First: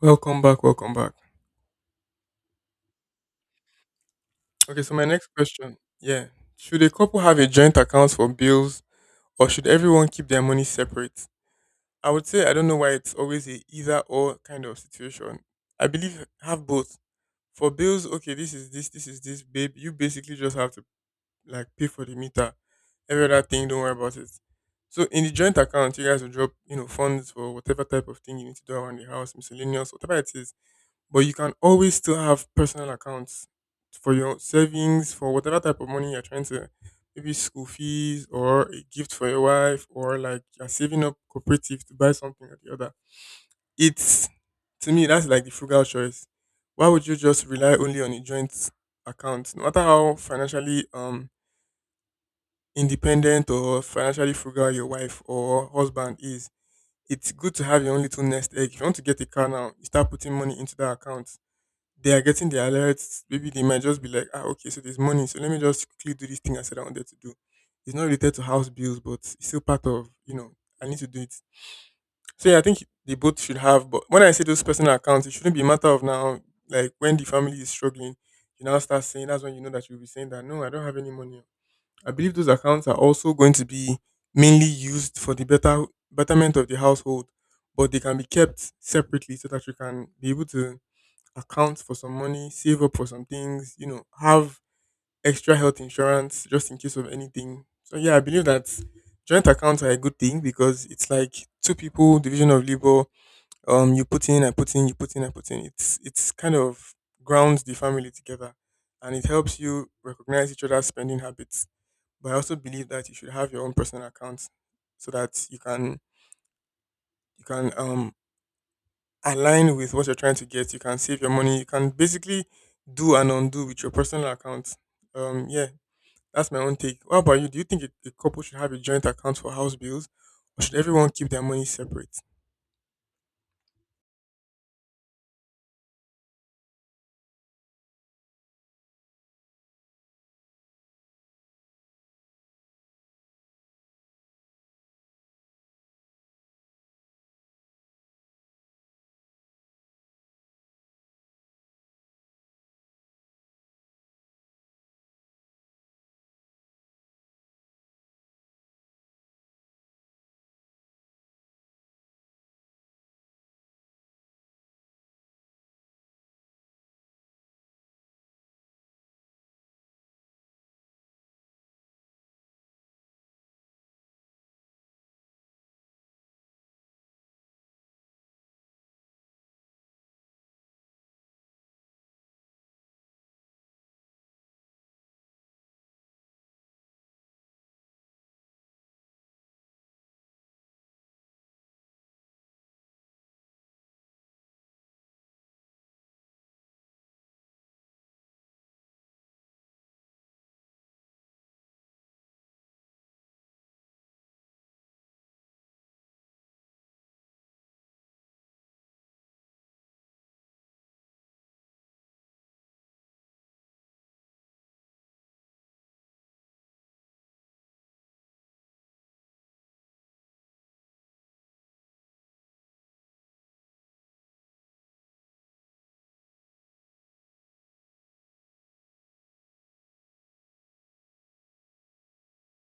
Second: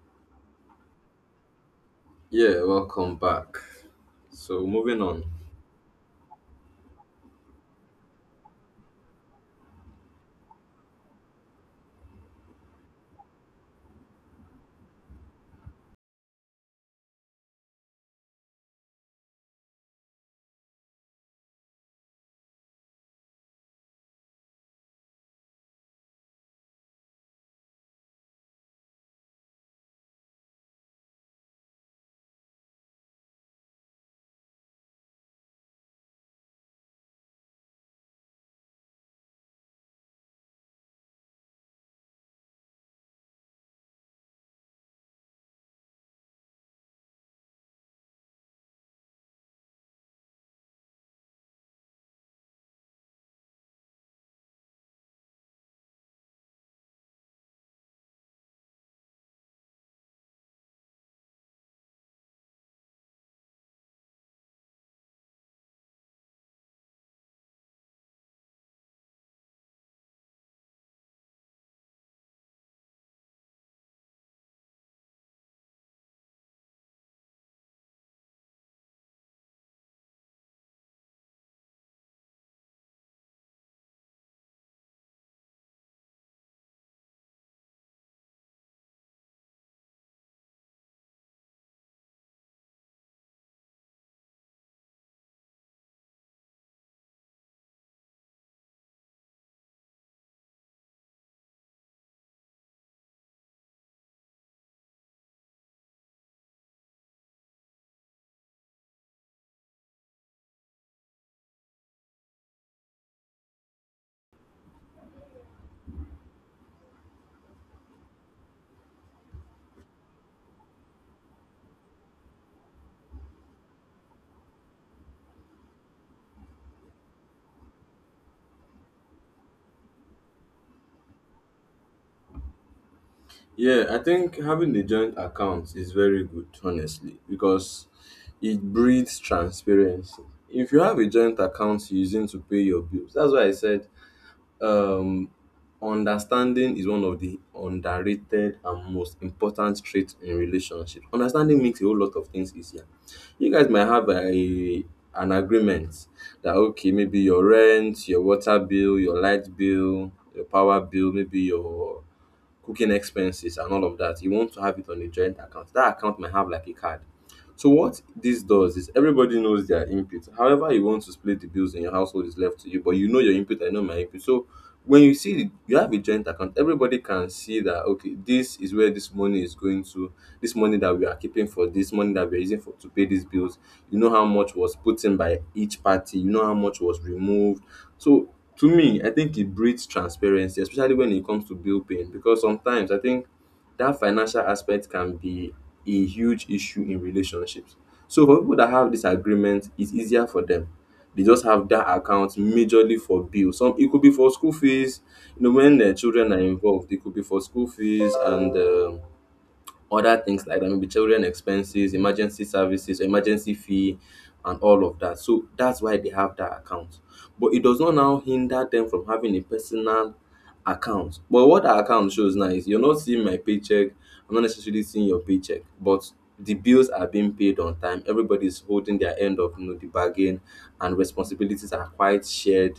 Welcome back, welcome back. Yeah, welcome back. So Okay, so moving my on. next question, yeah, should a couple have a joint account for bills, or should everyone keep their money separate? I would say I don't know why it's always a either or kind of situation. I believe have both. For bills, okay, this is this, babe. You basically just have to like pay for the meter. Every other thing, don't worry about it. So in the joint account, you guys will drop, you know, funds for whatever type of thing you need to do around the house, miscellaneous, whatever it is. But you can always still have personal accounts for your savings, for whatever type of money you're trying to, maybe school fees or a gift for your wife, or like you're saving up cooperative to buy something or the other. It's To me, that's like the frugal choice. Why would you just rely only on a joint account? No matter how financially independent or financially frugal your wife or husband is, it's good to have your own little nest egg. If you want to get a car now, you start putting money into that account. They are getting the alerts. Maybe they might just be like, ah, okay, so there's money, so let me just quickly do this thing I said I wanted to do. It's not related to house bills, but it's still part of, you know, I need to do it. So yeah, I think they both should have. But when I say those personal accounts, it shouldn't be a matter of now, like when the family is struggling, you now start saying that's when you know that you'll be saying that no, I don't have any money. I believe those accounts are also going to be mainly used for the betterment of the household, but they can be kept separately so that you can be able to account for some money, save up for some things, you know, have extra health insurance just in case of anything. So yeah, I believe that joint accounts are a good thing because it's like two people division of labor. You put in, I put in, you put in, I put in. It's kind of grounds the family together, and it helps you recognize each other's spending habits. But I also believe that you should have your own personal account so that you can you can align with what you're trying to get. You can save your money. You can basically do and undo with your personal account. Um, yeah, that's my own take. What about you? Do you think a couple should have a joint account for house bills, or should everyone keep their money separate? Yeah, I think having a joint account is very good, honestly, because it breeds transparency. If you have a joint account you're using to pay your bills, that's why I said um understanding is one of the underrated and most important traits in relationships. Understanding makes a whole lot of things easier. You guys might have a an agreement that okay, maybe your rent, your water bill, your light bill, your power bill, maybe your cooking expenses and all of that. You want to have it on a joint account. That account might have like a card. So what this does is everybody knows their input. However you want to split the bills in your household is left to you, but you know your input, I know my input. So when you see the- you have a joint account, everybody can see that okay, this is where this money is going to, this money that we are keeping for this money that we're using for to pay these bills. You know how much was put in by each party, you know how much was removed. So to me, I think it breeds transparency, especially when it comes to bill paying, because sometimes I think that financial aspect can be a huge issue in relationships. So for people that have this agreement, it's easier for them. They just have that account majorly for bills. Some it could be for school fees. You know, when the children are involved, it could be for school fees and other things like that, maybe children expenses, emergency services, emergency fee, and all of that. So that's why they have that account. But it does not now hinder them from having a personal account. But what that account shows now is you're not seeing my paycheck, I'm not necessarily seeing your paycheck, but the bills are being paid on time. Everybody's holding their end of, you know, the bargain, and responsibilities are quite shared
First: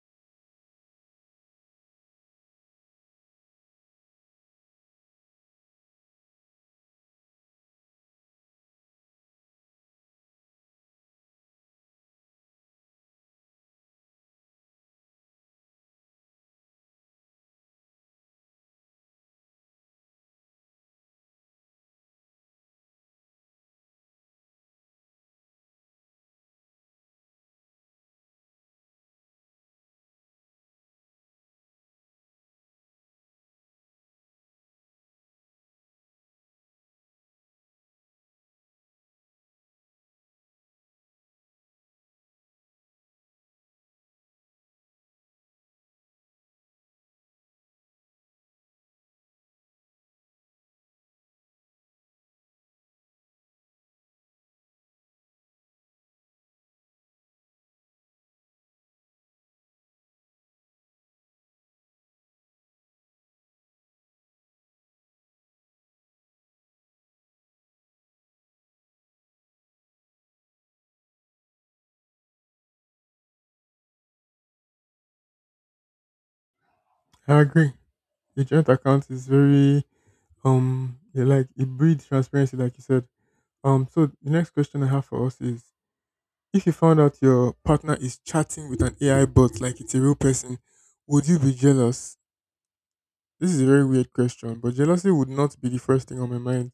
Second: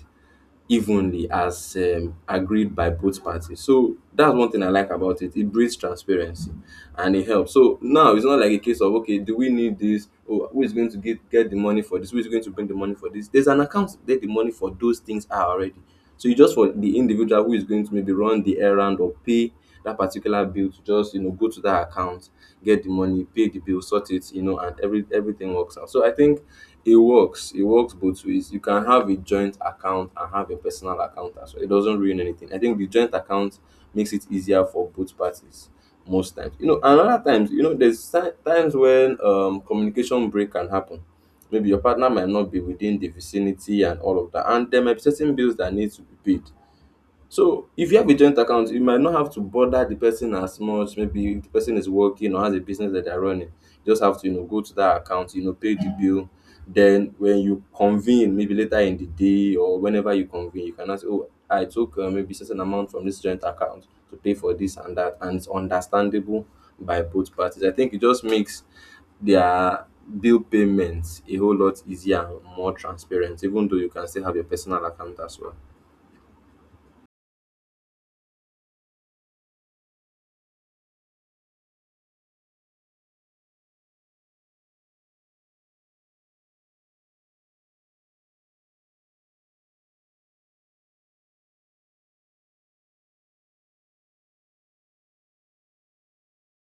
evenly as, agreed by both parties. So that's one thing I like about it. It breeds transparency and it helps. So now it's not like a case of okay, do we need this? Oh, who is going to get the money for this? Who is going to bring the money for this? There's an account that the money for those things are already. So it's just for the individual who is going to maybe run the errand or pay that particular bill to just, you know, go to that account, get the money, pay the bill, sort it, you know, and everything works out. So I think it works. It works both ways. You can have a joint account and have a personal account as well. It doesn't ruin anything. I think the joint account makes it easier for both parties most times. You know, and other times, you know, there's times when communication break can happen, maybe your partner might not be within the vicinity and all of that. And there might be certain bills that need to be paid. So if you have a joint account, you might not have to bother the person as much. Maybe if the person is working or has a business that they're running, you just have to, you know, go to that account, you know, pay the bill. Then when you convene, maybe later in the day or whenever you convene, you can ask, oh, I took maybe certain amount from this joint account to pay for this and that, and it's understandable by both parties. I think it just makes their bill payments a whole lot easier and more transparent, even though you can still have your personal account as well. I agree. A joint account is very yeah, like it breeds transparency, like you said. So the next question I have for us is: if you found out your partner is chatting with an AI bot like it's a real person, would you be jealous? This is a very weird question, but jealousy would not be the first thing on my mind.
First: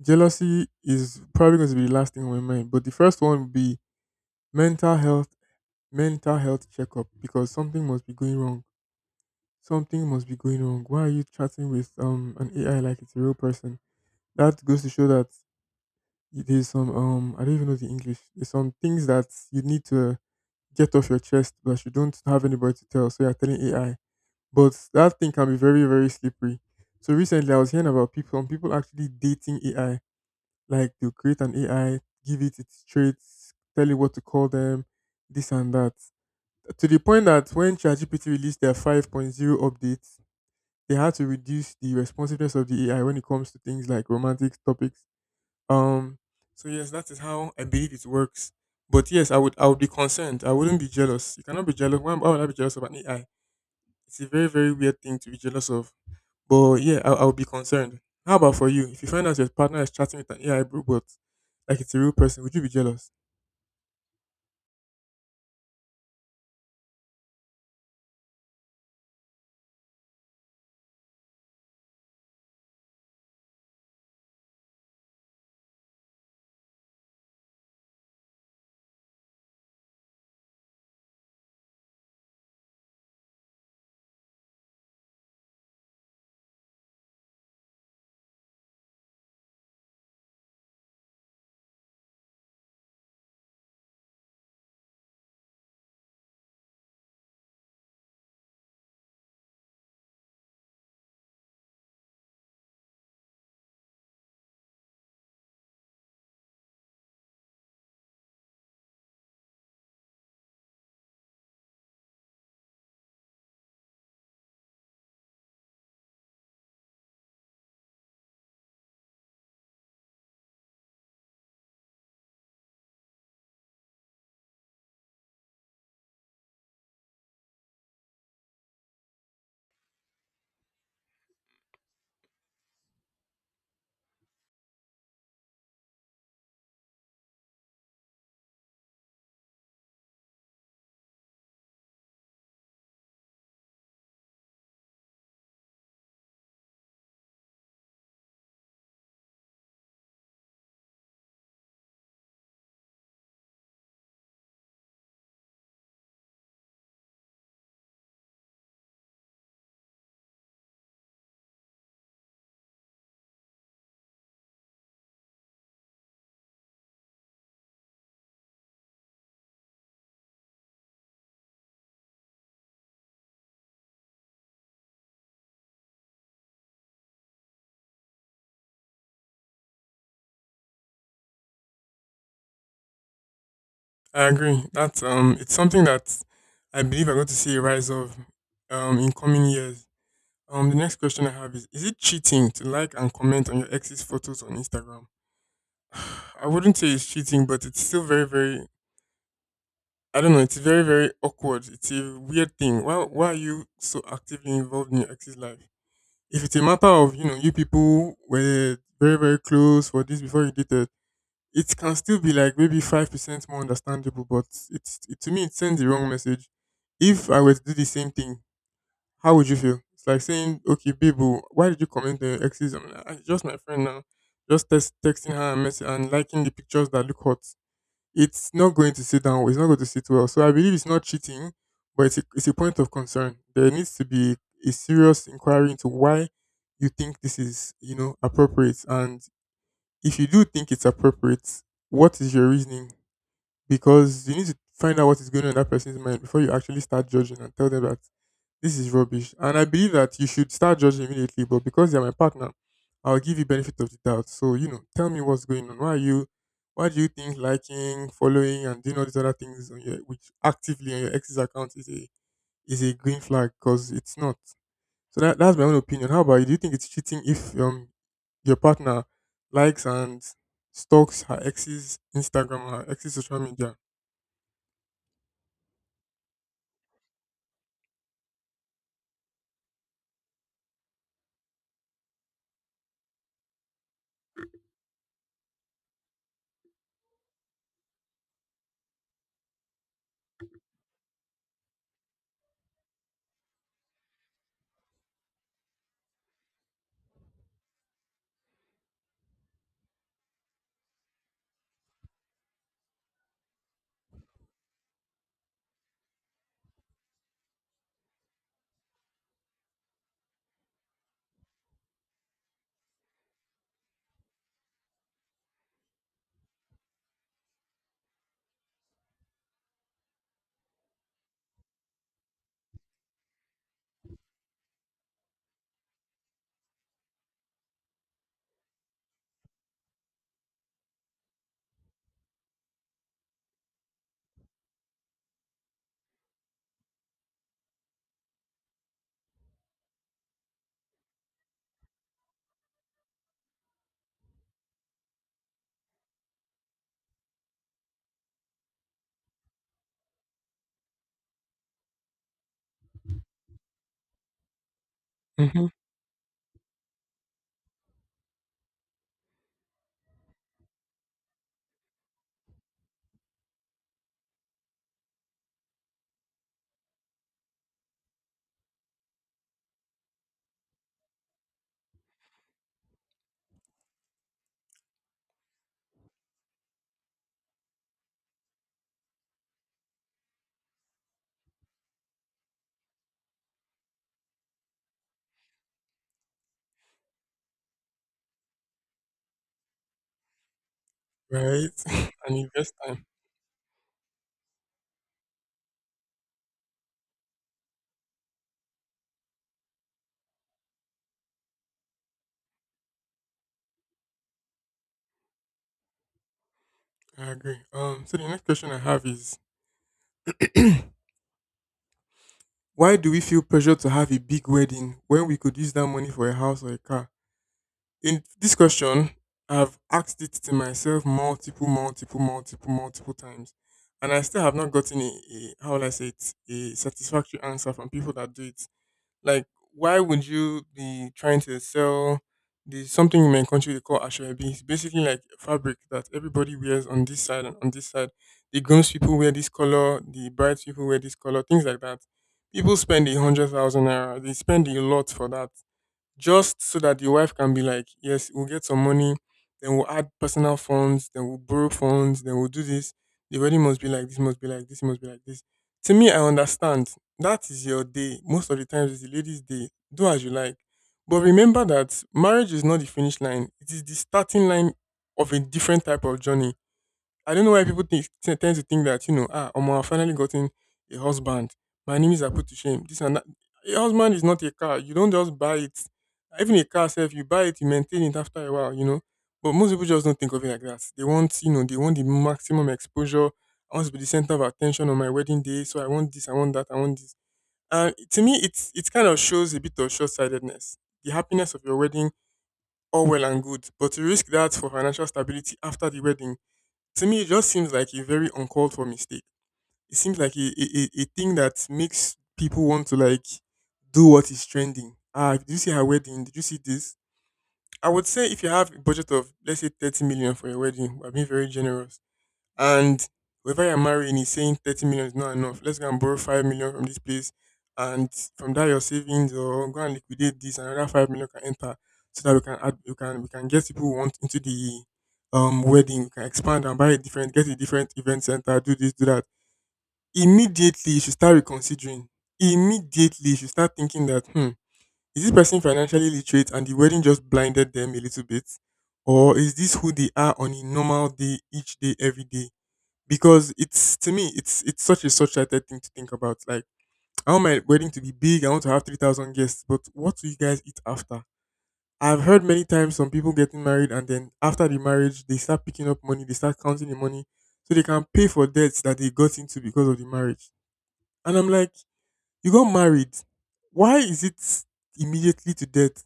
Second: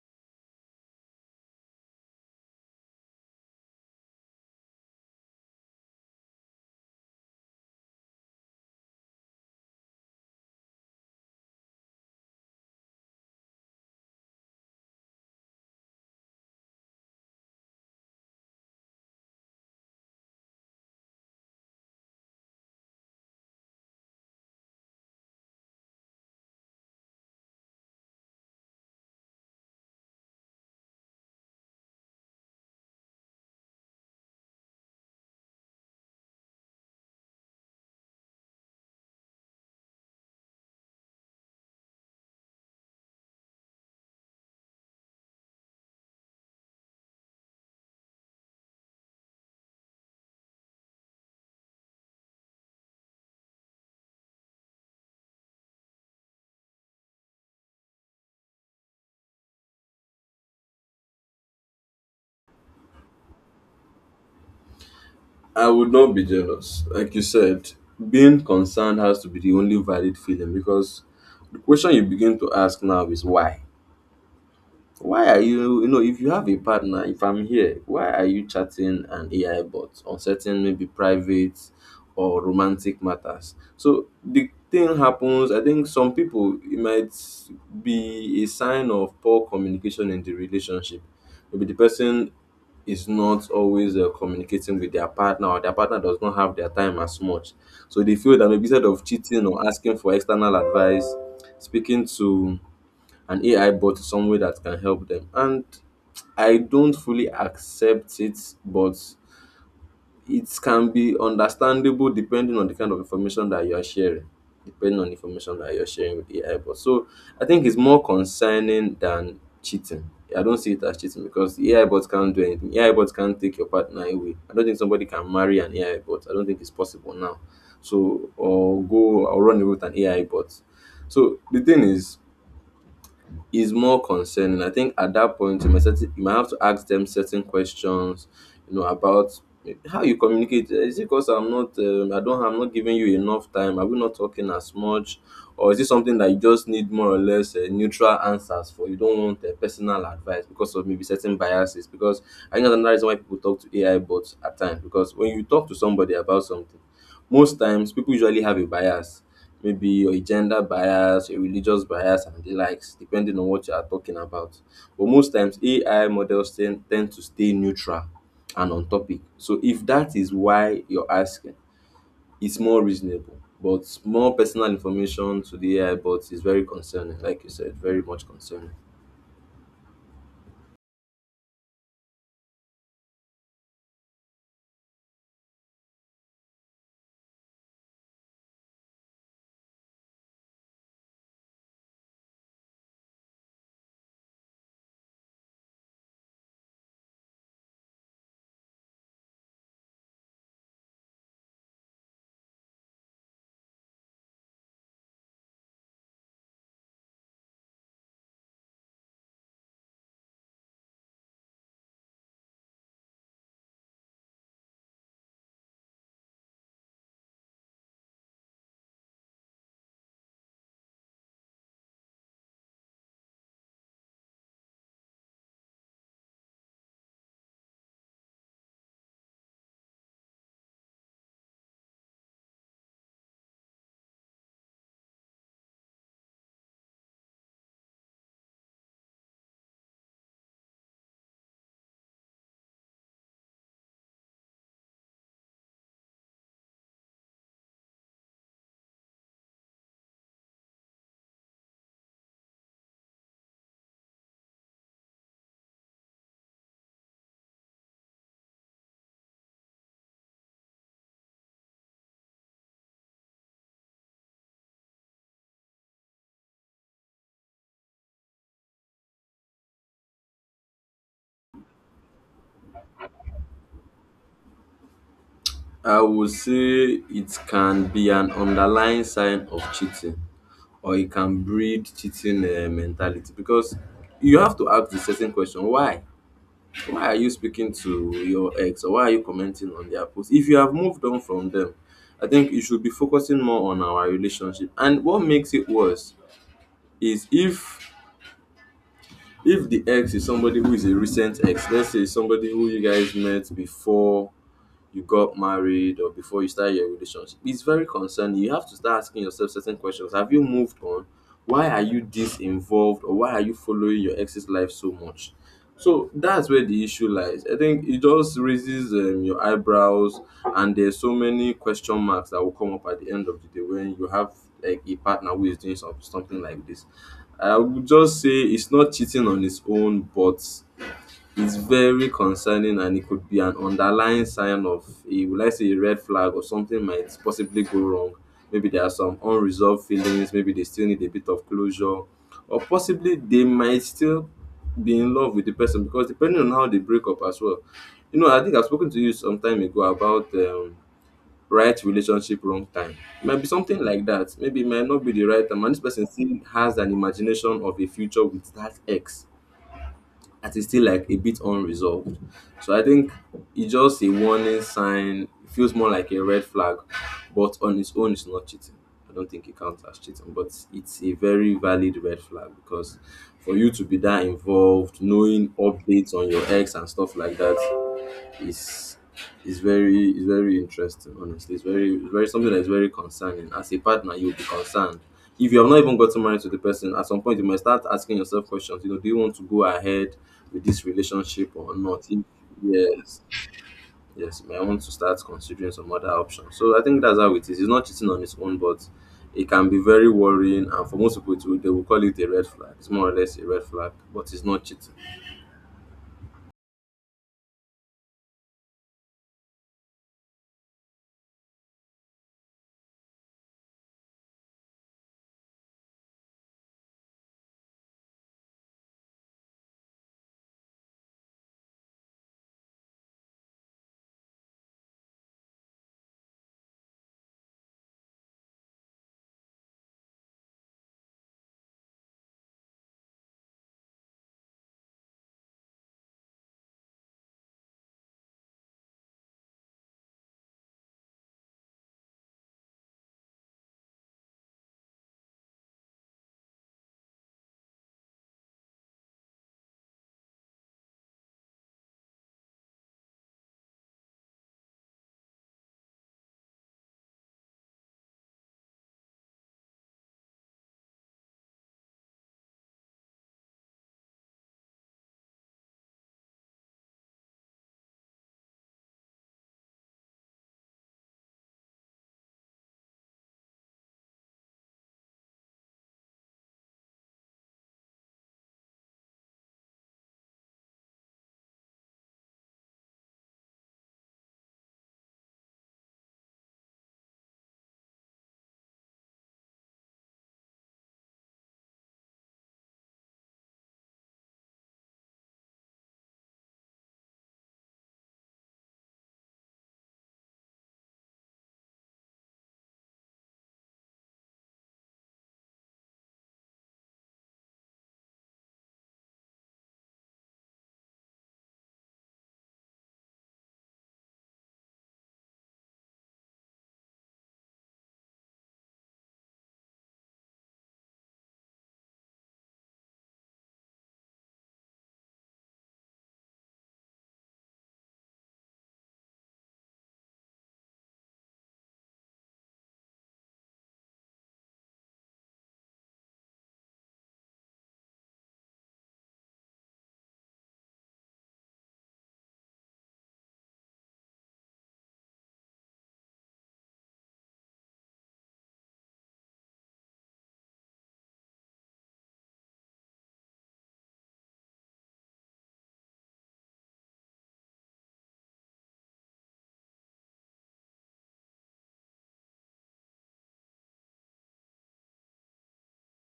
Jealousy is probably going to be the last thing on my mind, but the first one would be mental health, mental health checkup because something must be going wrong. Something must be going wrong. Why are you chatting with an AI like it's a real person? That goes to show that there's some I don't even know the English. There's some things that you need to get off your chest, but you don't have anybody to tell, so you're telling AI, but that thing can be very very slippery. So recently, I was hearing about people, some people actually dating AI. Like they'll create an AI, give it its traits, tell it what to call them, this and that. To the point that when ChatGPT released their five point zero updates, they had to reduce the responsiveness of the AI when it comes to things like romantic topics. Um, so yes, that is how I believe it works. But yes, I would be concerned. I wouldn't be jealous. You cannot be jealous. Why would I be jealous of an AI? It's a very very weird thing to be jealous of. But yeah, I would be concerned. How about for you? If you find out your partner is chatting with an AI robot, like it's a real person, would you be jealous? I would not be jealous. Like you said, being concerned has to be the only valid feeling because the question you begin to ask now is why. Why are you, you know, if you have a partner, if I'm here, why are you chatting an AI bot on certain maybe private or romantic matters? So the thing happens, I think some people, it might be a sign of poor communication in the relationship. Maybe the person is not always communicating with their partner or their partner does not have their time as much. So they feel that maybe instead of cheating or asking for external advice, speaking to an AI bot somewhere that can help them. And I don't fully accept it, but it can be understandable depending on the kind of information that you are sharing. Depending on the information that you're sharing with AI bot. So I think it's more concerning than cheating. I don't see it as cheating because the AI bot can't do anything. AI bot can't take your partner away. I don't think somebody can marry an AI bot. I don't think it's possible now. So or go or run away with an AI bot. So the thing is more concerning. I think at that point you might certain, you might have to ask them certain questions, you know, about how you communicate. Is it because I'm not I don't I'm not giving you enough time? Are we not talking as much? Or is it something that you just need more or less neutral answers for? You don't want personal advice because of maybe certain biases. Because I think that's another reason why people talk to AI bots at times. Because when you talk to somebody about something, most times people usually have a bias, maybe a gender bias, a religious bias and the likes, depending on what you are talking about. But most times AI models tend to stay neutral and on topic. So if that is why you're asking, it's more reasonable. But more personal information to the AI bot is very concerning, like you said, very much concerning. I agree. That's It's something that I believe I'm going to see a rise of, in coming years. The next question I have is: is it cheating to like and comment on your ex's photos on Instagram? I wouldn't say it's cheating, but it's still very, very. I don't know. It's very, very awkward. It's a weird thing. Why are you so actively involved in your ex's life? If it's a matter of you know you people were very very close for this before you dated, it can still be like maybe 5% more understandable. But to me it sends the wrong message. If I were to do the same thing, how would you feel? It's like saying, okay, babe, oh, why did you comment on your exes? I'm like, "Ah, it's just my friend now. Just texting her and, and liking the pictures that look hot." It's not going to sit down. It's not going to sit well. So I believe it's not cheating, but it's a point of concern. There needs to be a serious inquiry into why you think this is you know appropriate, and if you do think it's appropriate, what is your reasoning? Because you need to find out what is going on in that person's mind before you actually start judging and tell them that this is rubbish. And I believe that you should start judging immediately, but because you're my partner, I'll give you benefit of the doubt. So, you know, tell me what's going on. Why do you think liking, following and doing all these other things on your which actively on your ex's account is a green flag, because it's not. So that's my own opinion. How about you? Do you think it's cheating if your partner likes and stalks her ex's Instagram her ex's social media? I would say it can be an underlying sign of cheating, or it can breed cheating mentality because you have to ask the certain question why. Why are you speaking to your ex or why are you commenting on their post if you have moved on from them? I think you should be focusing more on our relationship. And what makes it worse is if the ex is somebody who is a recent ex, let's say somebody who you guys met before you got married or before you start your relationship. It's very concerning. You have to start asking yourself certain questions. Have you moved on? Why are you this involved or why are you following your ex's life so much? So that's where the issue lies. I think it just raises, your eyebrows, and there's so many question marks that will come up at the end of the day when you have like a partner who is doing something like this. I would just say it's not cheating on its own, but it's very concerning and it could be an underlying sign of a, would I say, a red flag or something might possibly go wrong. Maybe there are some unresolved feelings, maybe they still need a bit of closure, or possibly they might still be in love with the person because depending on how they break up as well. You know, I think I've spoken to you some time ago about, right relationship, wrong time. It might be something like that. Maybe it might not be the right time, Hmm. and this person still has an imagination of a future with that ex that is still like a bit unresolved. So I think it's just a warning sign. It feels more like a red flag, but on its own, it's not cheating. I don't think it counts as cheating, but it's a very valid red flag because for you to be that involved, knowing updates on your ex and stuff like that, is is very, is very interesting, honestly. It's very, it's very something that is very concerning. As a partner, you'll be concerned. If you have not even gotten married to the person, at some point you might start asking yourself questions, you know, do you want to go ahead with this relationship Right? or not? If And invest time. Yes, yes, you might want to start considering some other options. So I think that's how it is. It's not cheating on its own, but it can be very worrying, and for most people it will, they will call it a red flag. It's more or less a red flag, but it's not cheating. I agree. So the next question I have is why do we feel pressured to have a big wedding when we could use that money for a house or a car? In this question, I've asked it to myself multiple, multiple, multiple, multiple times. And I still have not gotten a how will I say it, a satisfactory answer from people that do it. Like, why would you be trying to sell the something in my country they call ashwebi? It's basically like fabric that everybody wears on this side and on this side. The grooms people wear this color, the brides people wear this color, things like that. People spend 100,000 naira. They spend a lot for that just so that the wife can be like, yes, we'll get some money, then we'll add personal funds, then we'll borrow funds, then we'll do this. The wedding must be like this, must be like this, must be like this. To me, I understand that is your day. Most of the times, it's the lady's day. Do as you like. But remember that marriage is not the finish line, it is the starting line of a different type of journey. I don't know why people tend to think that, you know, ah, Omo, I've finally gotten a husband. My enemies are put to shame. This and that. A husband is not a car. You don't just buy it. Even a car self, you buy it, you maintain it after a while, you know. But most people just don't think of it like that. They want, you know, they want the maximum exposure. I want to be the center of attention on my wedding day. So I want this, I want that, I want this. And to me, it kind of shows a bit of short sightedness. The happiness of your wedding, all well and good. But to risk that for financial stability after the wedding, to me, it just seems like a very uncalled for mistake. It seems like a thing that makes people want to like do what is trending. Ah, did you see her wedding? Did you see this? I would say if you have a budget of let's say 30 million for your wedding, I'm being very generous. And whoever you're marrying is saying 30 million is not enough. Let's go and borrow 5 million from this place. And from that, your savings or go and liquidate this, and another 5 million can enter so that we can add, we can get people who want into the wedding. We can expand and get a different event center, do this, do that. Immediately, you should start reconsidering. Immediately, you should start thinking that, is this person financially literate and the wedding just blinded them a little bit? Or is this who they are on a normal day, each day, every day? Because it's to me it's such a short-sighted thing to think about. Like, I want my wedding to be big. I want to have 3,000 guests. But what do you guys eat after? I've heard many times, some people getting married and then after the marriage they start picking up money, they start counting the money so they can pay for debts that they got into because of the marriage. And I'm like, you got married, why is it immediately to debt?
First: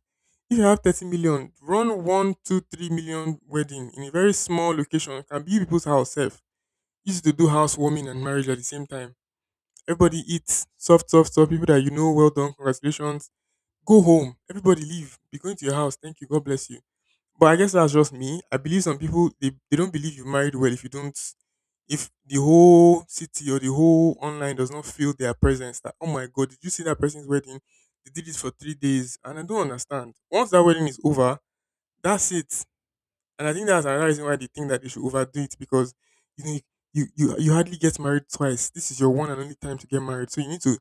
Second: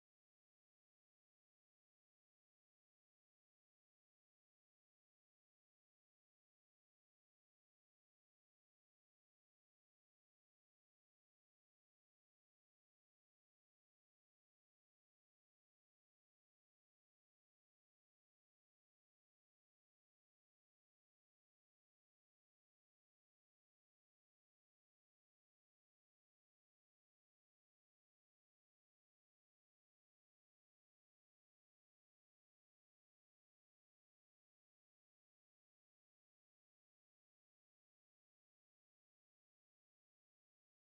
If you have 30 million, run 1, 2, 3 million wedding in a very small location. It can be people's house sef. Easy to do housewarming and marriage at the same time. Everybody eats soft, soft, soft. People that you know, well done, congratulations. Go home. Everybody leave. Be going to your house. Thank you. God bless you. But I guess that's just me. I believe some people, they don't believe you married well if you don't if the whole city or the whole online does not feel their presence that, oh my god, did you see that person's wedding? They did it for 3 days, and I don't understand. Once that wedding is over, that's it. And I think that's another reason why they think that they should overdo it because you know you hardly get married twice. This is your one and only time to get married. So you need to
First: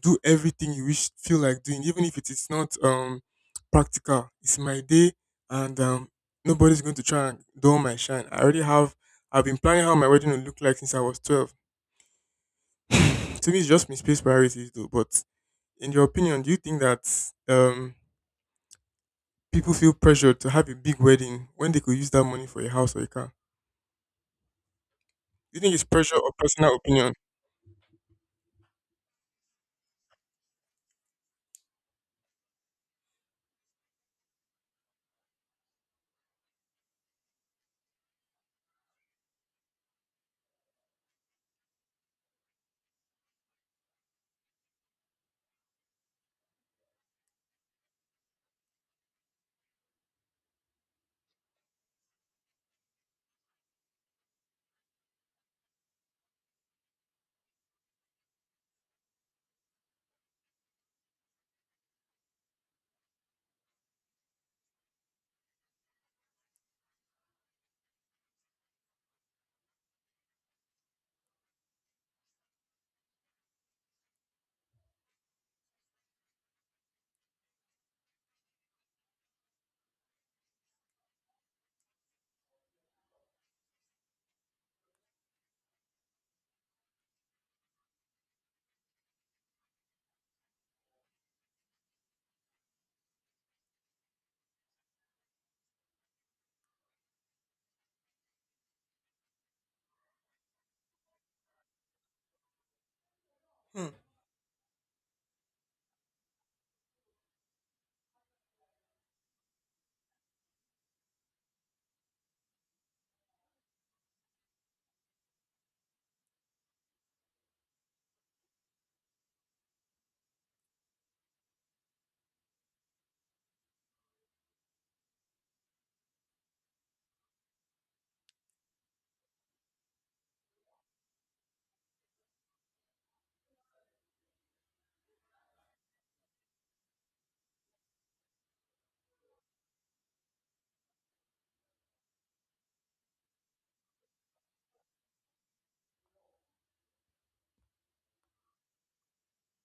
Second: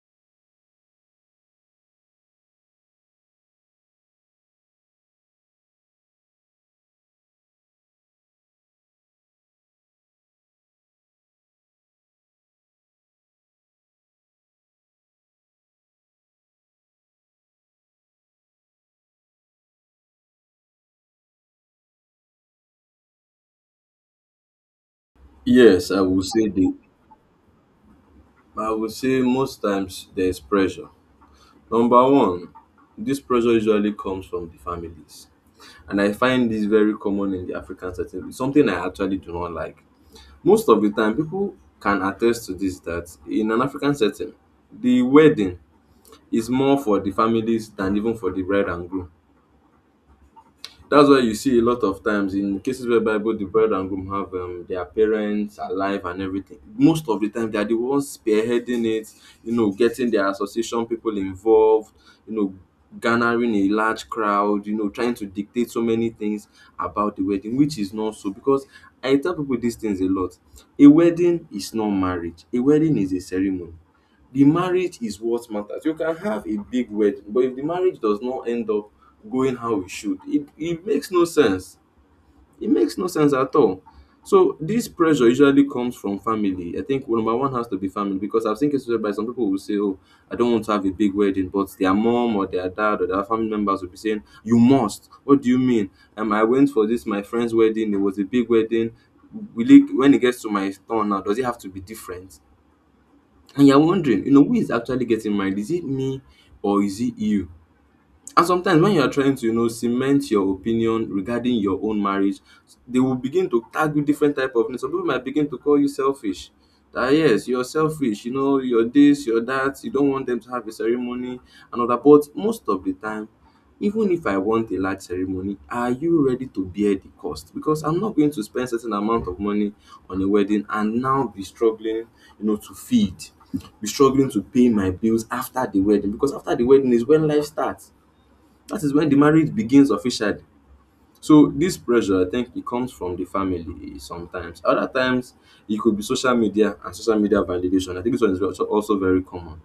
do everything you wish feel like doing, even if it is not practical. It's my day, and nobody's going to try and dull my shine. I already have I've been planning how my wedding will look like since I was 12. To me, it's just misplaced priorities though. But in your opinion, do you think that um people feel pressured to have a big wedding when they could use that money for a house or a car? Do you think it's yes i pressure will or say the personal opinion? I would say most times there's pressure. Number one, this pressure usually comes from the families. And I find this very common in the African setting. It's something I actually do not like. Most of the time, people can attest to this that in an African setting, the wedding is more for the families than even for the bride and groom. That's why you see a lot of times in cases whereby both the bride and groom have their parents alive and everything. Most of the time, they are the ones spearheading it, you know, getting their association people involved, you know, garnering a large crowd, you know, trying to dictate so many things about the wedding, which is not so. Because I tell people these things a lot. A wedding is not marriage, a wedding is a ceremony. The marriage is what matters. You can have a big wedding, but if the marriage does not end up going how it should, it makes no sense. It makes no sense at all. So this pressure usually comes from family. I think well, number one has to be family because I've seen cases whereby some people will say, "Oh, I don't want to have a big wedding," but their mom or their dad or their family members will be saying, "You must." What do you mean? I went for this my friend's wedding. It was a big wedding. Will it, when it gets to my turn now, does it have to be different? And you're Hmm. wondering, you know, who is actually getting married? Is it me or is it you? And sometimes when you are trying to, you know, cement your opinion regarding your own marriage, they will begin to tag you different type of names. Some people might begin to call you selfish. That yes, you're selfish, you know, you're this, you're that, you don't want them to have a ceremony and all that. But most of the time, even if I want a large ceremony, are you ready to bear the cost? Because I'm not going to spend certain amount of money on a wedding and now be struggling, you know, to feed, be struggling to pay my bills after the wedding. Because after the wedding is when life starts, that is when the marriage begins officially. So this pressure I think it comes from the family sometimes. Other times it could be social media and social media validation. I think this one is also very common.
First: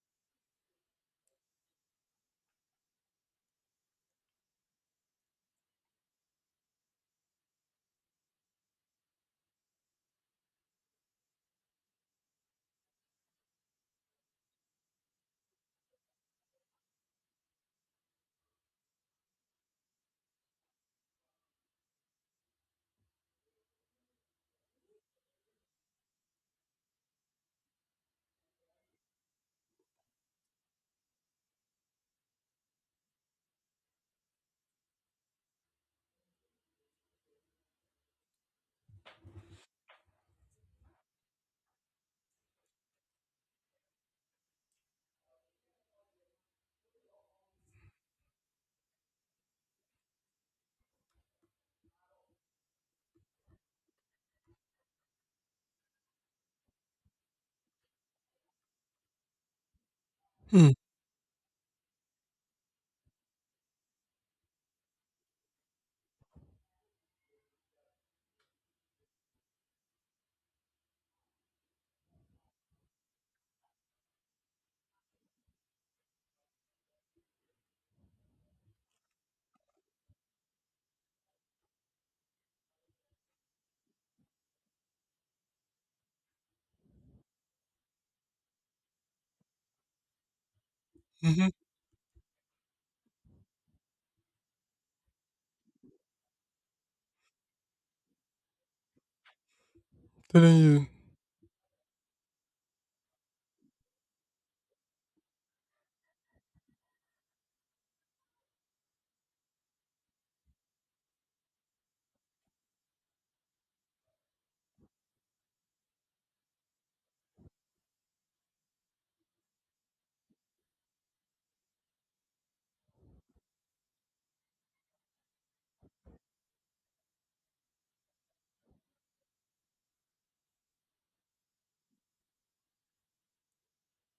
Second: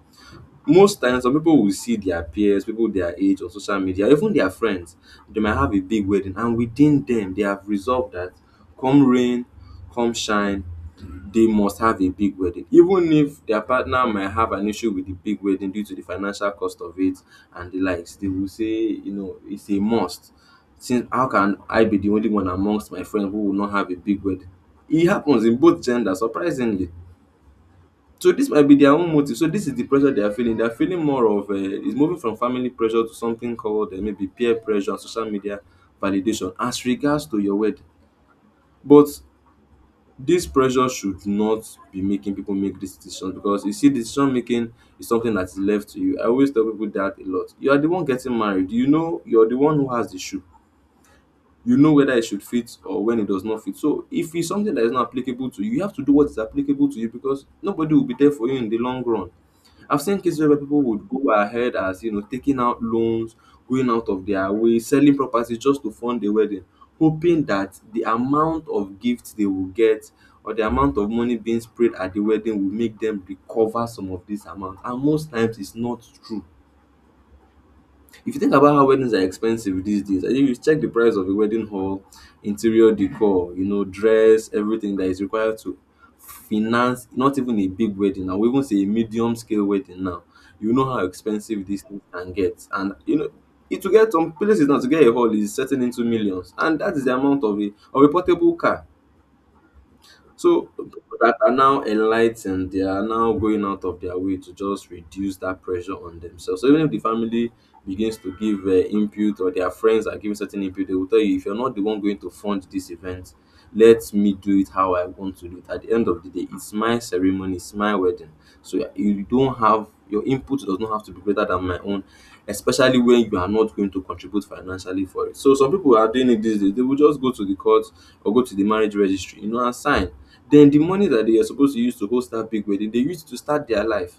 Most times some people will see their peers, people their age on social media, even their friends, they might have a big wedding and within them they have resolved that come rain, come shine, they must have a big wedding. Even if their partner might have an issue with the big wedding due to the financial cost of it and the likes, they will say, you know, it's a must. Since how can I be the only one amongst my friends who will not have a big wedding? It happens in both genders, surprisingly. So this might be their own motive. So this is the pressure they are feeling. They are feeling more of it's moving from family pressure to something called maybe peer pressure and social media validation as regards to your wedding. But this pressure should not be making people make this decision because you see decision making is something that is left to you. I always tell people that a lot. You are the one getting married. You know you are the one who has the shoe. You know whether it should fit or when it does not fit. So if it's something that is not applicable to you, you have to do what is applicable to you because nobody will be there for you in the long run. I've seen cases where Hmm. people would go ahead as you know taking out loans, going out of their way, selling properties just to fund the wedding, hoping that the amount of gifts they will get or the amount of money being spread at the wedding will make them recover some of this amount. And most times it's not true. If you think about how weddings are expensive these days, I think you check the price of a wedding hall, interior decor, you know, dress, everything that is required to finance not even a big wedding. I will even say a medium scale wedding now. You know how Mm-hmm. expensive these things can get. And you know, it to get some places now to get a hall is setting into millions. And that is the amount of a portable car. Telling So you. people that are now enlightened, they are now going out of their way to just reduce that pressure on themselves. So even if the family begins to give input or their friends are giving certain input, they will tell you if you're not the one going to fund this event, let me do it how I want to do it. At the end of the day, it's my ceremony, it's my wedding. So you don't have Your input does not have to be greater than my own, especially when you are not going to contribute financially for it. So some people are doing it these days. They will just go to the court or go to the marriage registry, you know, and sign. Then the money that they are supposed to use to host that big wedding, they use it to start their life.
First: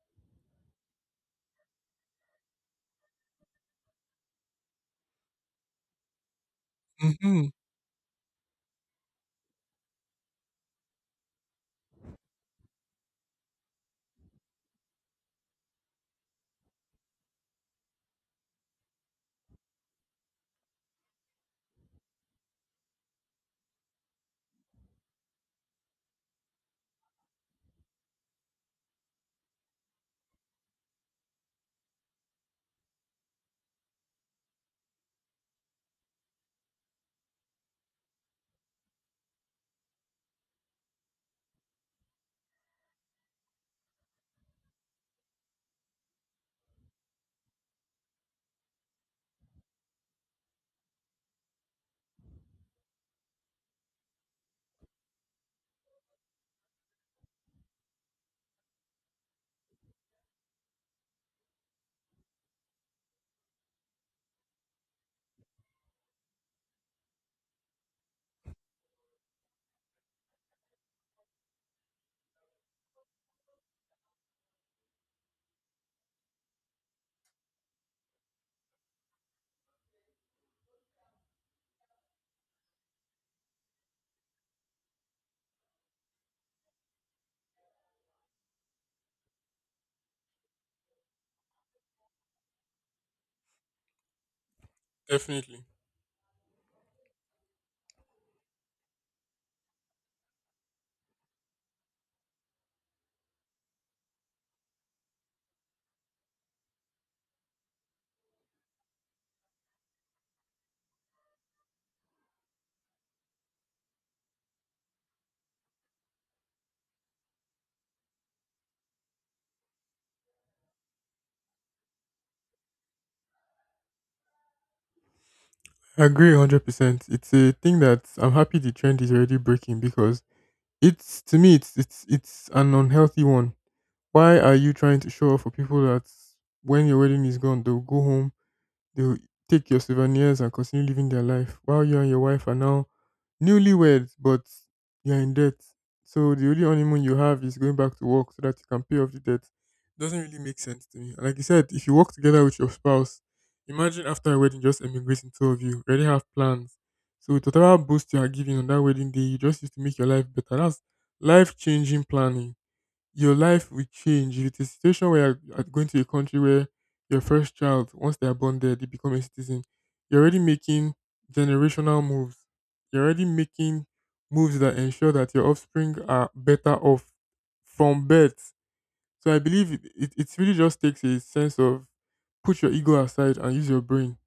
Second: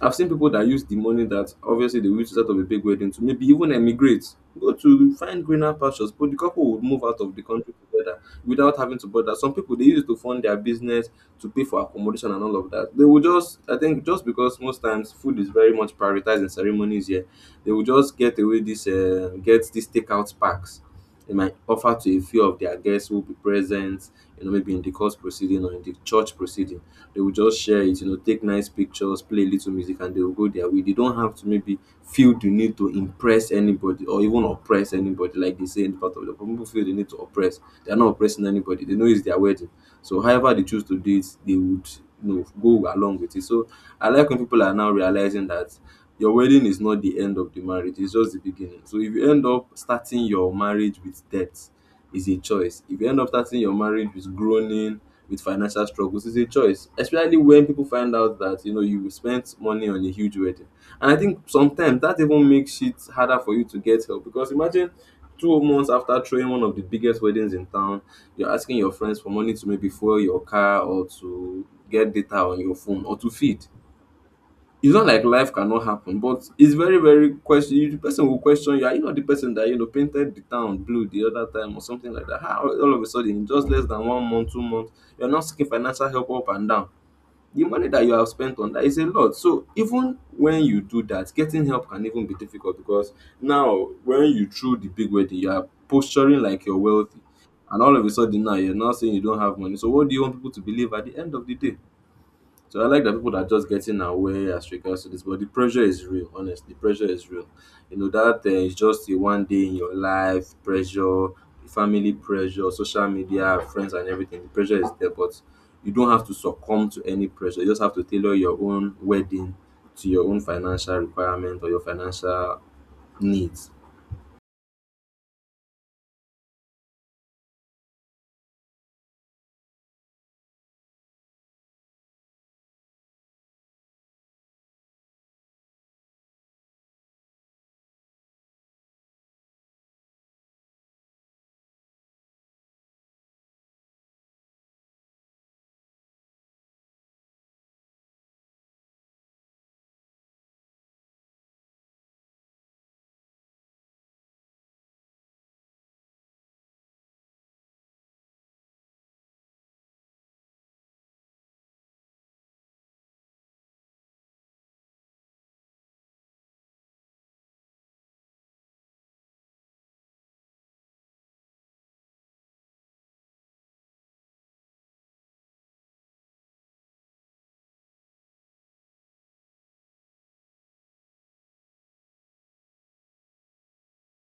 I've seen people that use the money that obviously they will out of a big wedding to maybe even emigrate, go to find greener pastures. But the couple would move out of the Mm-hmm. country together without having to bother. Some people they use it to fund their business, to pay for accommodation and all of that. They will just, I think, just because most times food is very much prioritized in ceremonies here, they will just get away this, get these takeout packs. They might offer to a few of their guests who will be present, you know, maybe in the court proceeding or in the church proceeding. They will just share it, you know, take nice pictures, play a little music, and they will go their way. They don't have to maybe feel the need to impress anybody or even oppress anybody, like they say in the part of the people feel the need to oppress. They are not oppressing anybody. They know it's their wedding. So however they choose to do it, they would you know go along with it. So I like when people are now realizing that your wedding is not the end of the marriage, it's just the beginning. So if you end up starting your marriage with debt, is a choice. If you end up starting your marriage with groaning, with financial struggles, is a choice. Especially when people find out that you know you spent money on a huge wedding. And I think sometimes that even makes it harder for you to get help because imagine 2 months after throwing one of the biggest weddings in town, you're asking your friends for money to maybe fuel your car or to get data on your phone or to feed. It's not like life cannot happen, but it's very, very question. The person will question you. Are you not the person that you know painted the town blue the other time or something like that? How all of a sudden, in just less than one month, 2 months, you're not seeking financial help up and down. The money that you have spent on that is a lot. So even when you do that, getting help can even be difficult because now when you threw the big wedding, you Definitely. are posturing like you're wealthy, and all of a sudden now you're now saying you don't have money. So what do you want people to believe at the end of the day? So I like that people are just getting aware as regards to this, but the pressure is real. Honestly, the pressure is real. You know that it's just a one day in your life pressure, family pressure, social media, friends, and everything. The pressure is there, but you don't have to succumb to any pressure. You just have to tailor your own wedding to your own financial requirement or your financial needs. I agree 100%. It's a thing that I'm happy the trend is already breaking because to me, it's an unhealthy one. Why are you trying to show off for people that when your wedding is gone, they'll go home. They will take your souvenirs and continue living their life while you and your wife are now newlyweds, but you're in debt. So the only honeymoon you have is going back to work so that you can pay off the debt. Doesn't really make sense to me. And, like you said, if you work together with your spouse, imagine after a wedding just emigrating, two of you, already have plans. So with whatever boost you are giving on that wedding day, you just used to make your life better. That's life changing planning. Your life will change. If it's a situation where you're going to a country where your first child, once they are born there, they become a citizen, you're already making generational moves. You're already making moves that ensure that your offspring are better off from birth. So I believe it really just takes a sense of put your ego aside and use your brain.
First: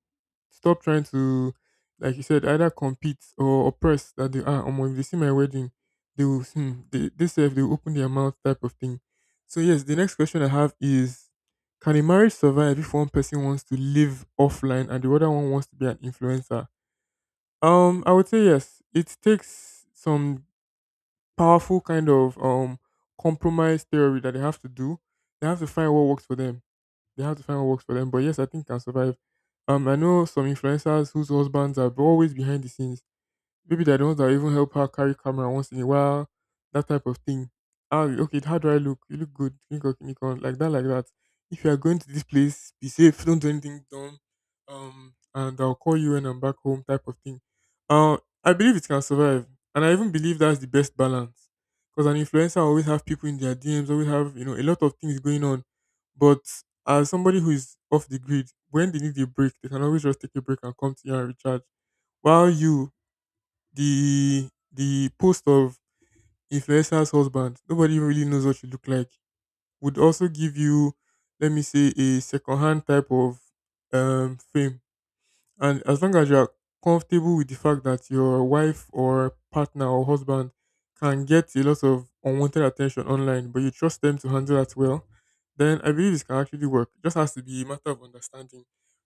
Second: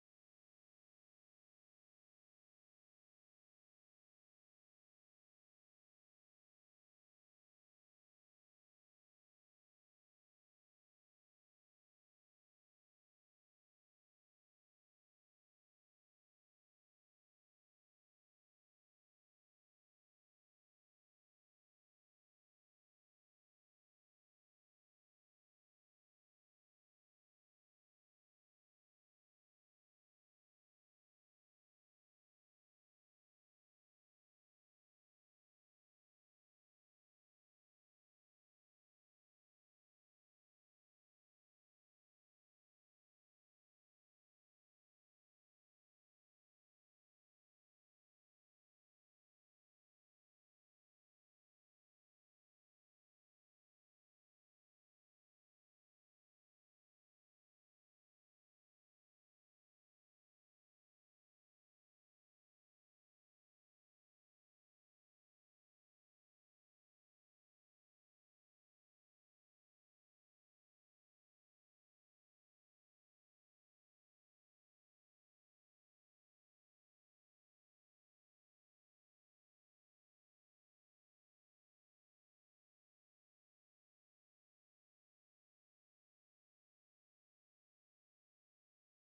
Stop trying to, like you said, either compete or oppress that they are. Omo, if they see my wedding, they will, they say if they will open their mouth type of thing. So, yes, the next question I have is, can a marriage survive if one person wants to live offline and the other one wants to be an influencer? I would say yes. It takes some powerful kind of compromise theory that they have to do. They have to find what works for them. They have to find what works for them. But yes, I think can survive. I know some influencers whose husbands are always behind the scenes. Maybe they're the ones that even help her carry camera once in a while, that type of thing. Ah, okay, how do I look? You look good. Nikon, Nikon, like that, like that. If you are going to this place, be safe. Don't do anything dumb. And I'll call you when I'm back home, type of thing. Uh, I believe it can survive, and I even believe that's the best balance. Because an influencer always have people in their DMs, always have a lot of things going on. But as somebody who is off the grid, when they need a break, they can always just take a break and come to you and recharge. While you the the post of influencer's husband, nobody really knows what you look like, would also give you, let me say, a second hand type of fame, and as long as you are comfortable with the fact that your wife or partner or husband can get a lot of unwanted attention online, but you trust them to handle that well, then I believe this can actually work. It just has to be a matter of understanding.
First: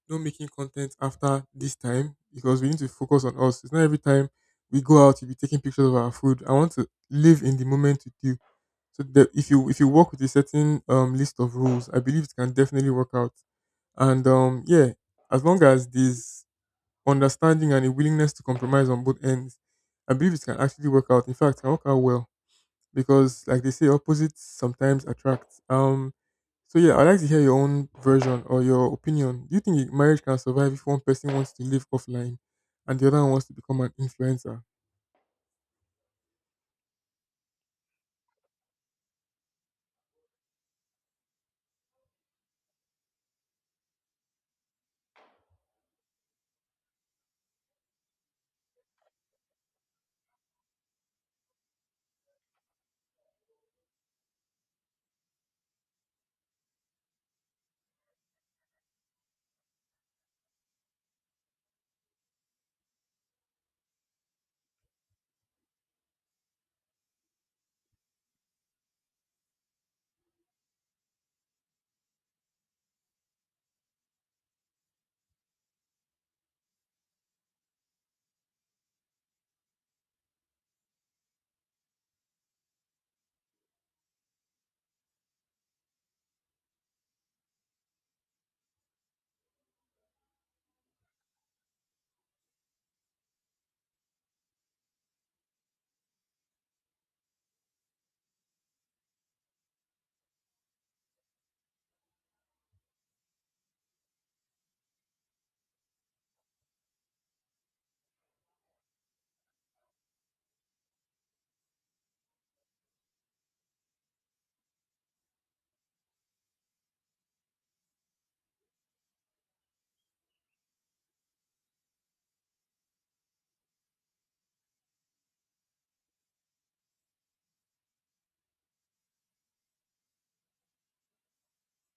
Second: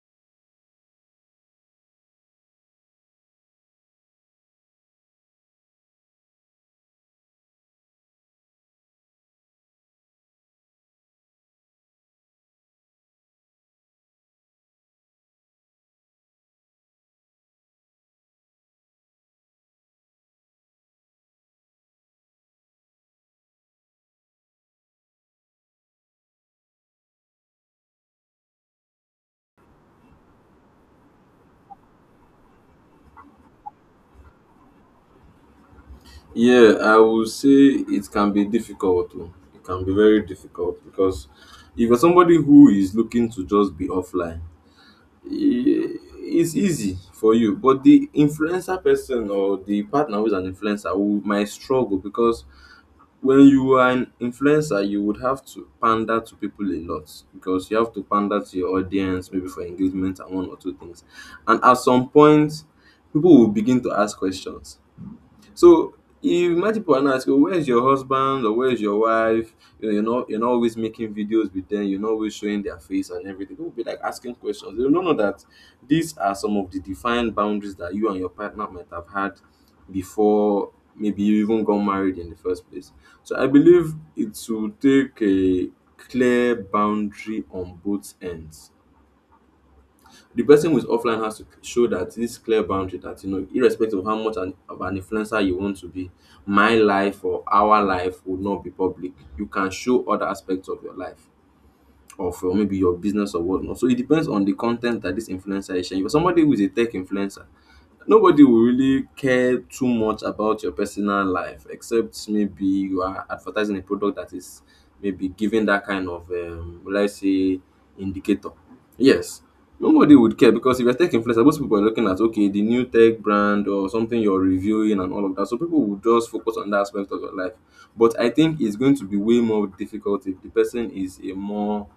No making content after this time because we need to focus on us. It's not every time we go out, you'll be taking pictures of our food. I want to live in the moment with you. So that if you work with a certain list of rules, I believe it can definitely work out. And yeah, as long as these understanding and a willingness to compromise on both ends, I believe it can actually work out. In fact, it can work out well because, like they say, opposites sometimes attract. So yeah, I'd like to hear your own version or your opinion. Do you think marriage can survive if one person wants to live offline and the other one wants to become an influencer? Yeah, I will say it can be difficult. Oh. It can be very difficult because if you're somebody who is looking to just be offline, e- it's easy for you but the influencer person or the partner who's an influencer who might struggle because when you are an influencer you would have to pander to people a lot because you have to pander to your audience maybe for engagement and one or two things and at some point people will begin to ask questions. So if my people are now asking, where is your husband or where is your wife? You know, you're not always making videos with them. You're not always showing their face and everything. People be like asking questions. They don't know that these are some of the defined boundaries that you and your partner might have had before maybe you even got married in the first place. So I believe it will take a clear boundary on both ends. The person who is offline has to show that this clear boundary, that you know, irrespective of how much an, of an influencer you want to be, my life or our life will not be public. You can show other aspects of your life or for maybe your business or whatnot. So it depends on the content that this influencer is sharing. For somebody who is a tech influencer, nobody will really care too much about your personal life, except maybe you are advertising a product that is maybe giving that kind of will I say indicator. Yes. Nobody would care, because if you're tech influencer, most people are looking at okay, the new tech brand or something you're reviewing and all of that. So people will just focus on that aspect of your life. But I think it's going to be way more difficult if the person is a more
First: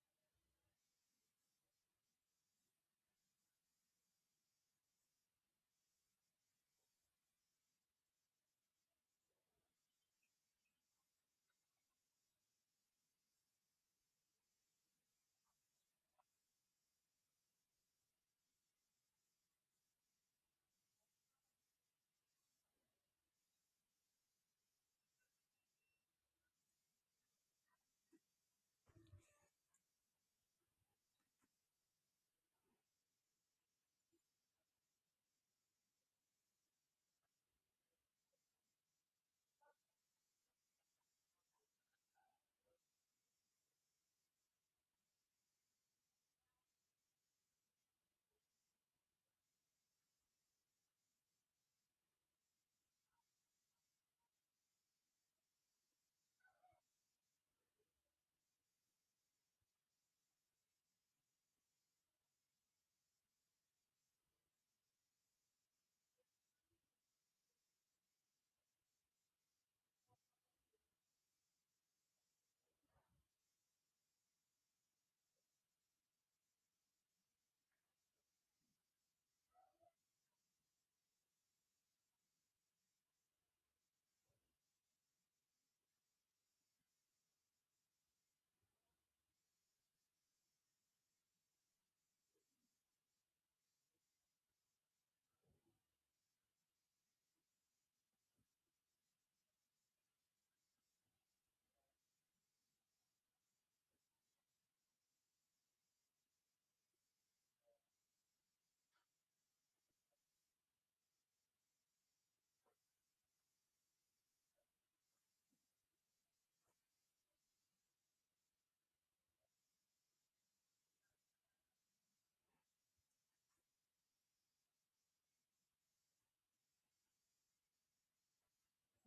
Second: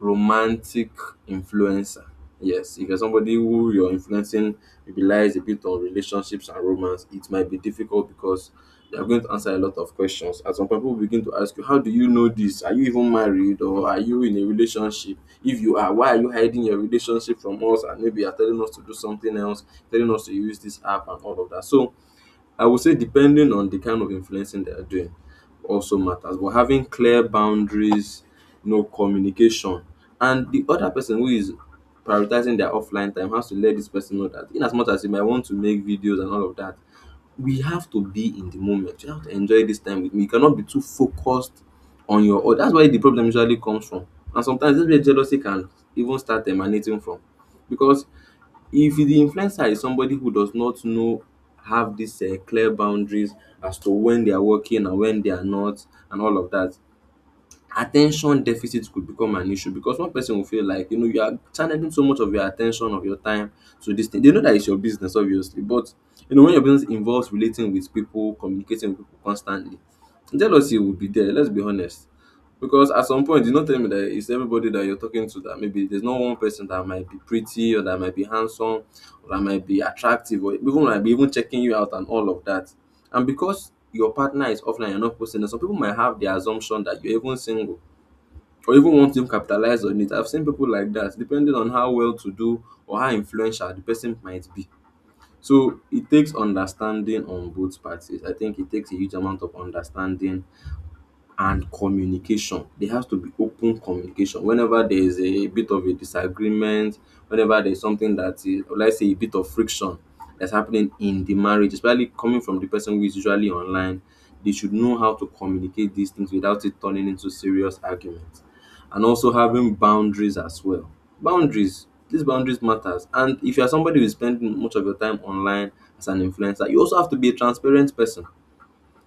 romantic influencer. Yes, if you're somebody who you're influencing relies a bit on relationships and romance, it might be difficult, because you're going to answer a lot of questions. At some point, people begin to ask you, how do you know this? Are you even married or are you in a relationship? If you are, why are you hiding your relationship from us? And maybe you're telling us to do something else, telling us to use this app and all of that. So I would say depending on the kind of influencing they are doing also matters. But having clear boundaries, you know, communication, and the other person who is prioritizing their offline time has to let this person know that in as much as you might want to make videos and all of that, we have to be in the moment. You have to enjoy this time with me. You cannot be too focused on your own. That's where the problem usually comes from. And sometimes this is where jealousy can even start emanating from. Because if the influencer is somebody who does not know, have these clear boundaries as to when they are working and when they are not and all of that, attention deficit could become an issue, because one person will feel like, you know, you are channeling so much of your attention, of your time, to this thing. They know that it's your business obviously, but you know, when your business involves relating with people, communicating with people constantly, jealousy will be there, let's be honest. Because at some point, you no tell me that it's everybody that you're talking to that maybe there's not one person that might be pretty or that might be handsome or that might be attractive or even might be even checking you out and all of that. And because your partner is offline, you're not posting, some people might have the assumption that you're even single or even want to capitalize on it. I've seen people like that, depending on how well to do or how influential the person might be. So it takes understanding on both parties. I think it takes a huge amount of understanding and communication. There has to be open communication. Whenever there is a bit of a disagreement, whenever there's something that is, let's say, a bit of friction that's happening in the marriage, especially coming from the person who is usually online, they should know how to communicate these things without it turning into serious arguments. And also having boundaries as well. Boundaries, these boundaries matters. And if you are somebody who is spending much of your time online as an influencer, you also have to be a transparent person,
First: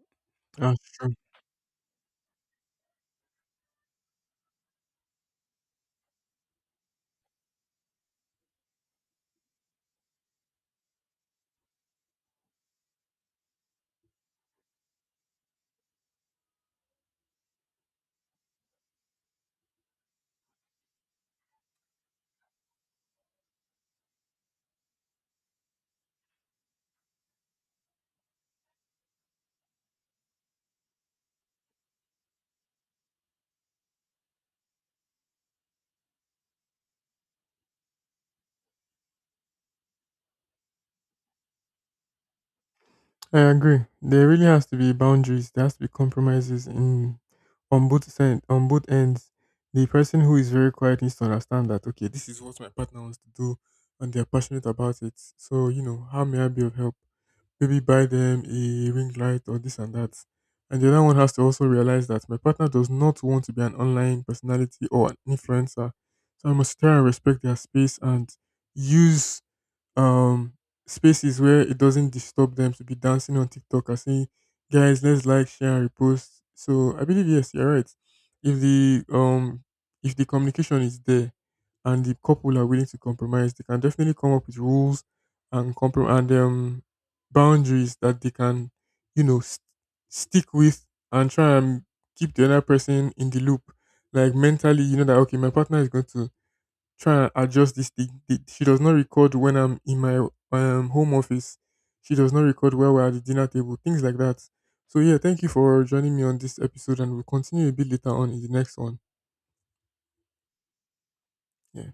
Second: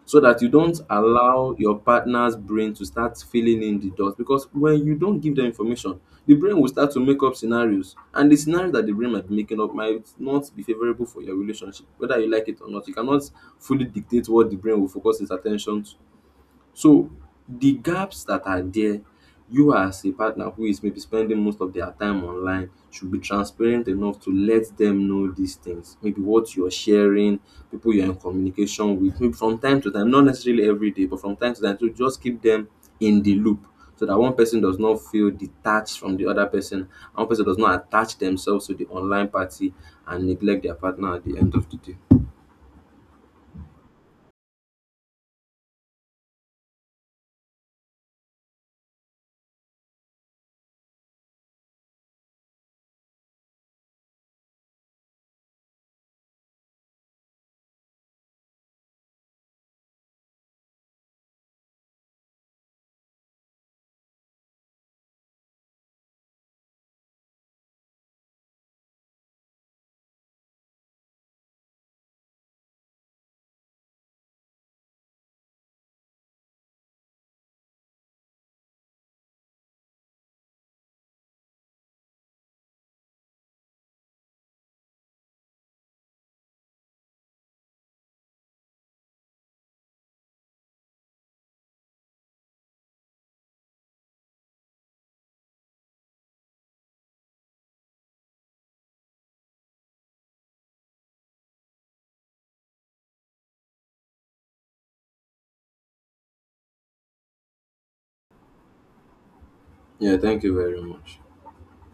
so that you Ah, don't allow your partner's brain to start filling in the dots. Because when you don't give them information, the brain will start to make up scenarios, and the scenario that the brain might be making up might not be favorable for your relationship. Whether you like it or not, you cannot fully dictate what the brain will focus its attention to. So the gaps that are there, you as a partner who is maybe spending most of their time online should be transparent enough to let them know these things. Maybe what you're sharing, people you're in communication with, maybe from time to time, not necessarily every day, but from time to time, to just keep them in the loop, so that one person does not feel detached from the other person, and one person does not attach themselves to the online party and neglect their partner at the end of the day. I agree. There really has to be boundaries. There has to be compromises in on both side, on both ends. The person who is very quiet needs to understand that, okay, this is what my partner wants to do, and they're passionate about it. So, how may I be of help? Maybe buy them a ring light or this and that. And the other one has to also realize that my partner does not want to be an online personality or an influencer. So I must try and respect their space and use um spaces where it doesn't disturb them to be dancing on TikTok and saying, guys, let's like, share, and repost. So I believe, yes, you're right. If the um if the communication is there and the couple are willing to compromise, they can definitely come up with rules and and boundaries that they can, you know, st- stick with and try and keep the other person in the loop. Like mentally, you know that, okay, my partner is going to try and adjust this thing. She does not record when I'm in my home office. She does not record while we're at the dinner table, things like that. So, yeah, thank you for joining me on this episode, and we'll continue a bit later on in the next one. Yeah, thank you very much. Yeah.